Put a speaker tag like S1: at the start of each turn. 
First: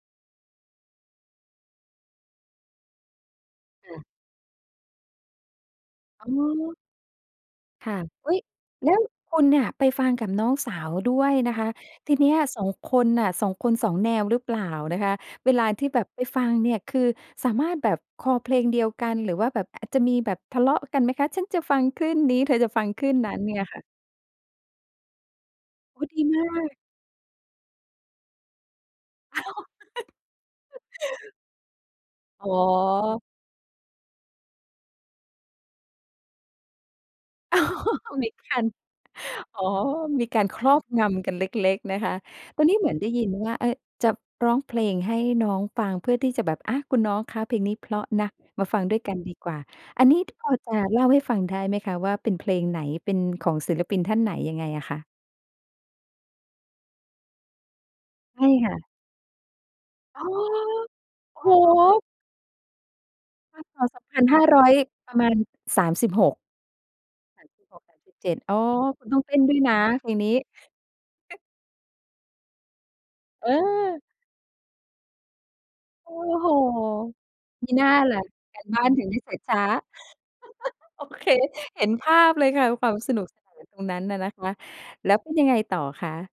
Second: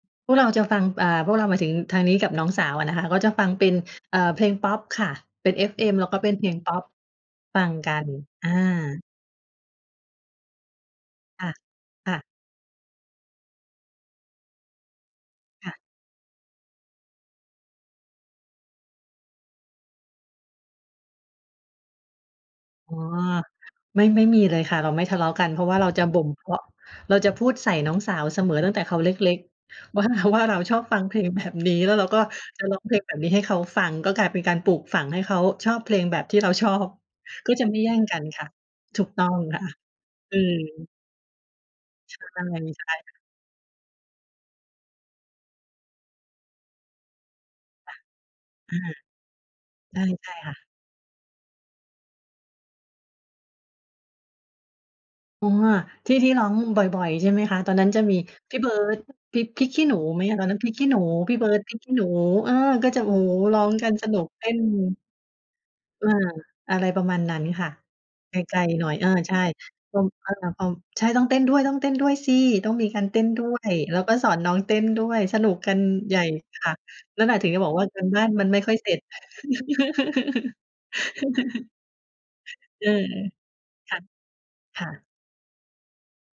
S1: พวกเราจะฟัง อ่า พวกเราหมายถึงทางนี้กับน้องสาวอะนะคะ ก็จะฟังเป็น
S2: ค่ะ
S1: เออ เพลงพอปค่ะ เป็น FM แล้วก็เ
S2: อ
S1: ป็
S2: ๋
S1: นเพลงพ
S2: อ
S1: อป ฟังก
S2: ค
S1: ั
S2: ่ะ
S1: น
S2: อุ๊ย
S1: อ
S2: แล้ว
S1: า
S2: คุณเนี่ย ไปฟังกับน้องสาวด้วย
S1: อา
S2: นะคะ
S1: อ
S2: ที
S1: า
S2: เนี้ย 2 คนน่ะ 2 คน 2 แนวหรือเปล่านะคะ? เวล
S1: ค
S2: า
S1: ่ะ
S2: ที่แบบไปฟังเนี่ย คือสามารถแบบคอเพลงเดียวกัน หรือว่าแบบอาจจะมีแบบทะเลาะกันไหมคะ ฉันจะฟังคลื่นนี้ เธอจะฟัง
S1: อ๋อ
S2: คลื่นนั้นเนี่ยค่ะ?
S1: ไม่ ไม่มีเลยค่ะ เราไม่ทะเลาะกัน เพราะว่าเรา
S2: โอ
S1: จ
S2: ้
S1: ะ
S2: ด
S1: บ
S2: ี
S1: ่ม
S2: ม
S1: เพ
S2: า
S1: าะ
S2: ก
S1: เราจะพูดใส่น้องสาวเสมอ ตั้งแต่เขาเล็ก ๆ ว่า ว่าเราชอบฟังเพลงแบบนี้ แล้วเราก็
S2: อ๋
S1: จะร้องเพลงแบบ
S2: อ
S1: นี้ให้เขาฟัง ก็กลายเป็นการปลูกฝัง ให้เขาชอบเพลงแบบที่เราชอบ ก็
S2: อ๋อ
S1: จะไม่แย่ง
S2: ต้อ
S1: ก
S2: ง
S1: ันค่ะ ถูกต้องค
S2: อ
S1: ่
S2: ๋อ
S1: ะ
S2: มี
S1: อื
S2: การครอบ
S1: อ
S2: งำกันเล็ก ๆ นะคะ ตอนนี้
S1: ใ
S2: เ
S1: ช
S2: หมื
S1: ่
S2: อนได้
S1: ๆ
S2: ยินว่า อา จะร้องเพลงให้น้องฟัง เพื่อที่จะแบบ อา คุณน้องคะ เพลงนี้เพราะนะ มา
S1: อา
S2: ฟังด้วยกันดีกว่า
S1: ใช
S2: อั
S1: ่
S2: นนี้
S1: ใช่
S2: พ
S1: ค
S2: อ
S1: ่ะ
S2: จะเล่าให้ฟังได้ไหมคะว่า เป็นเพลงไหน เป็นของศิลปินท่านไหนยังไงอะคะ?
S1: ตัวที่ ที่ร้องบ่อย ๆ ใช่ไหมคะ ตอนนั้นจะมี
S2: ใช่
S1: พี่เ
S2: ค
S1: บิ
S2: ่ะ
S1: ร์ด พริก พริกขี้หนูไ
S2: อ
S1: ห
S2: ๋
S1: ม
S2: อ
S1: ตอนนั้น พริกขี้หนู พี
S2: โ
S1: ่
S2: อ้
S1: เ
S2: โ
S1: บิร์ด พริกขี้หน
S2: ฮ
S1: ู เออ ก็จะ โอ้ ร
S2: พ.
S1: ้องกัน
S2: ศ. สอ
S1: ส
S2: ง
S1: น
S2: พ
S1: ุ
S2: ัน
S1: ก
S2: ห้
S1: เต
S2: า
S1: ้น
S2: ร้อย ประมาณ สาม
S1: เ
S2: ส
S1: อ
S2: ิ
S1: อ
S2: บหก
S1: อะไรประมาณนั้
S2: สา
S1: น
S2: มส
S1: ค
S2: ิบ
S1: ่ะ
S2: หกสามสิบเจ
S1: ไ
S2: ็ด อ
S1: ก
S2: ๋อ
S1: ล ๆ หน่อย
S2: ค
S1: เ
S2: ุ
S1: ออ
S2: ณต้องเ
S1: ใช
S2: ต้
S1: ่
S2: นด้วยนะ
S1: ว
S2: เพ
S1: ง
S2: ลง
S1: ค
S2: น
S1: ่า
S2: ี
S1: ย
S2: ้
S1: น้าป้อม ใช่ ต้องเต้นด้วย ต้องเต้นด้วยสิ ต้องมีการเต้นด้
S2: เ
S1: วย แล้ว
S2: ออ
S1: ก็สอนน้องเต้นด้วย สนุกกัน
S2: โอ
S1: ใ
S2: ้
S1: หญ่
S2: โฮ
S1: ค่ะ นั่นแหละ ถึงจะ
S2: ม
S1: บ
S2: ิ
S1: อกว
S2: น
S1: ่า
S2: ่า
S1: การ
S2: ล
S1: บ
S2: ่ะ
S1: ้านมันไ
S2: ก
S1: ม่
S2: าร
S1: ค่อ
S2: บ
S1: ย
S2: ้า
S1: เส
S2: น
S1: ร็จ
S2: ถึงได้เสร็จช้า โอเค เห็นภาพเลยค่ะ
S1: เ
S2: ค
S1: อ
S2: ว
S1: อ
S2: ามสนุกสนานตรง
S1: ค
S2: นั
S1: ่
S2: ้
S1: ะ
S2: นอะนะคะ
S1: ค่ะ
S2: แล้วเป็นยังไงต่อคะ?